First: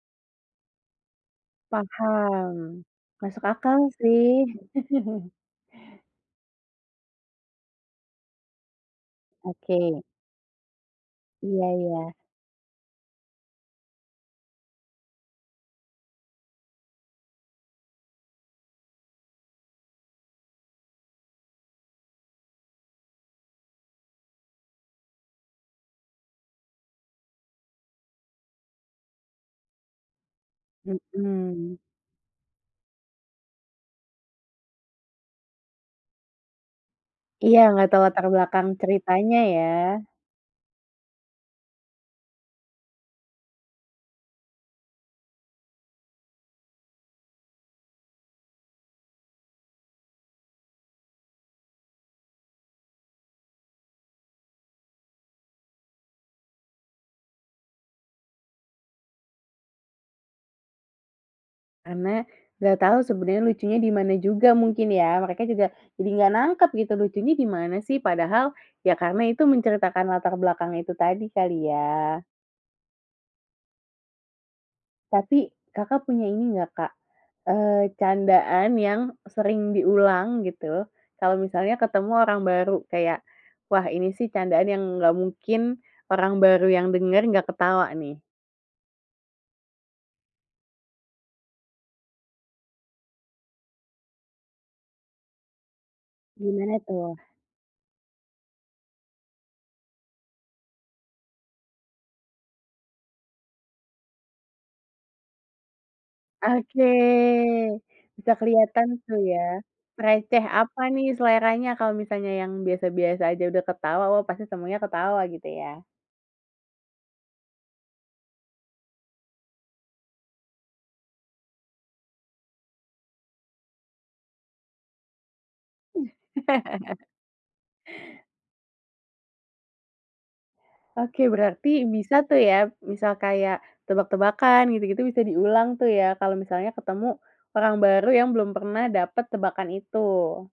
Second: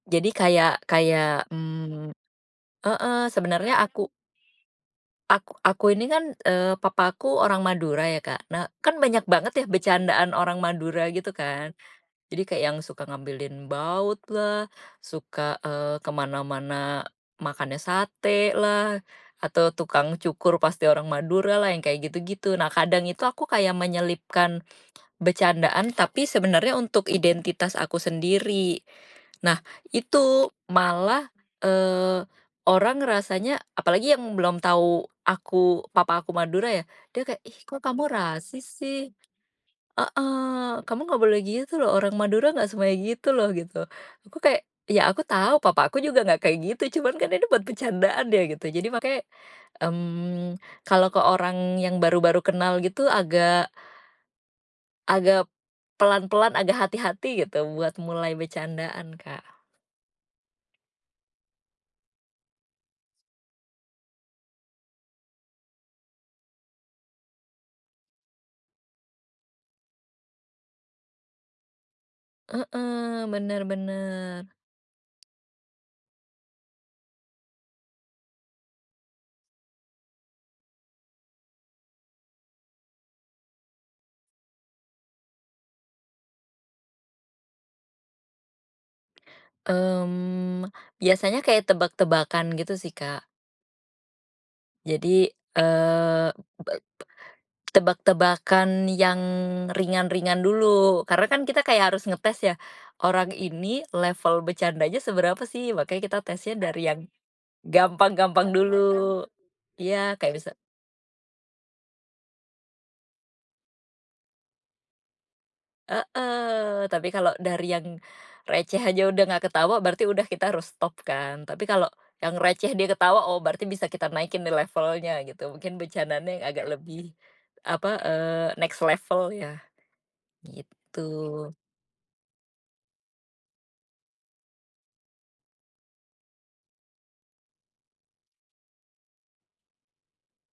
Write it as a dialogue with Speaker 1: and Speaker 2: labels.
Speaker 1: Jadi kayak kayak, mmm,
Speaker 2: Paham,
Speaker 1: heeh,
Speaker 2: masuk
Speaker 1: sebenarnya
Speaker 2: akal
Speaker 1: aku
Speaker 2: sih.
Speaker 1: aku aku ini kan, eee, papaku orang Madura ya Kak, nah kan banyak banget ya
Speaker 2: Oke.
Speaker 1: bercandaan orang Madura gitu
Speaker 2: Iya
Speaker 1: kan,
Speaker 2: iya.
Speaker 1: jadi kayak yang suka ngambilin bautlah, suka, eee, kemana-mana, makannya satelah, atau tukang cukur pasti orang Maduralah yang kayak gitu gitu, nah kadang itu aku kayak menyelipkan, becandaan tapi sebenarnya untuk identitas aku sendiri, nah itu malah,
Speaker 2: Mhm.
Speaker 1: eee, orang rasanya apalagi yang belum tahu aku papa aku Madura ya dia kayak, "Ih,
Speaker 2: Iya
Speaker 1: kok
Speaker 2: enggak tahu
Speaker 1: kamu
Speaker 2: latar
Speaker 1: rasis
Speaker 2: belakang
Speaker 1: sih,"
Speaker 2: ceritanya ya?
Speaker 1: heeh, "kamu enggak boleh gitu loh orang Madura nggak semuanya gitu loh" gitu aku kayak, iya aku tahu papa aku juga enggak kayak gitu cuman kan ini buat bercandaan ya gitu jadi makanya, mmm, kalau ke orang yang baru baru kenal gitu agak Agak, pelan-pelan, agak hati-hati gitu buat mulai bercandaan Kak.
Speaker 2: Karena enggak tahu sebenarnya lucunya dimana juga mungkin ya, mereka juga jadi enggak nangkep gitu lucunya dimana sih padahal ya karena itu menceritakan latar belakangnya itu tadi kali ya.
Speaker 1: Heeh, benar benar.
Speaker 2: Tapi Kakak, punya ini enggak Kak, eee, candaan yang sering diulang gitu kalau misalnya ketemu orang baru kayak, wah ini sih candaan yang nggak mungkin orang baru yang denger enggak ketawa nih.
Speaker 1: Mmm, biasanya kayak tebak-tebakan gitu sih Kak. Jadi, eee,
Speaker 2: Gimana
Speaker 1: [unintelligible]
Speaker 2: tuh?
Speaker 1: tebak-tebakan yang ringan-ringan dulu karena kan kita kayak harus ngetes ya, orang ini level bercandanya seberapa sih makanya kita tesnya
Speaker 2: Oke,
Speaker 1: dari yang,
Speaker 2: bisa
Speaker 1: gampang-gampang
Speaker 2: kelihatan tuh
Speaker 1: dulu,
Speaker 2: ya,
Speaker 1: iya kayak
Speaker 2: sereceh
Speaker 1: misa
Speaker 2: apa nih seleranya kalau misalnya yang biasa-biasa saja udah ketawa wah pasti semuanya ketawa gitu ya?
Speaker 1: Heeh, tapi kalau dari yang, receh aja udah enggak ketawa berarti udah kita harus stop kan tapi kalau yang receh dia ketawa oh berarti bisa kita naikin nih levelnya gitu mungkin bercandaannya yang agak, lebih apa, eee, next level iya,
Speaker 2: Oke
Speaker 1: gitu.
Speaker 2: berarti bisa tuh ya misal kayak tebak-tebakan gitu gitu bisa diulang tuh ya kalau misalnya ketemu orang baru yang belum pernah dapet tebakan itu.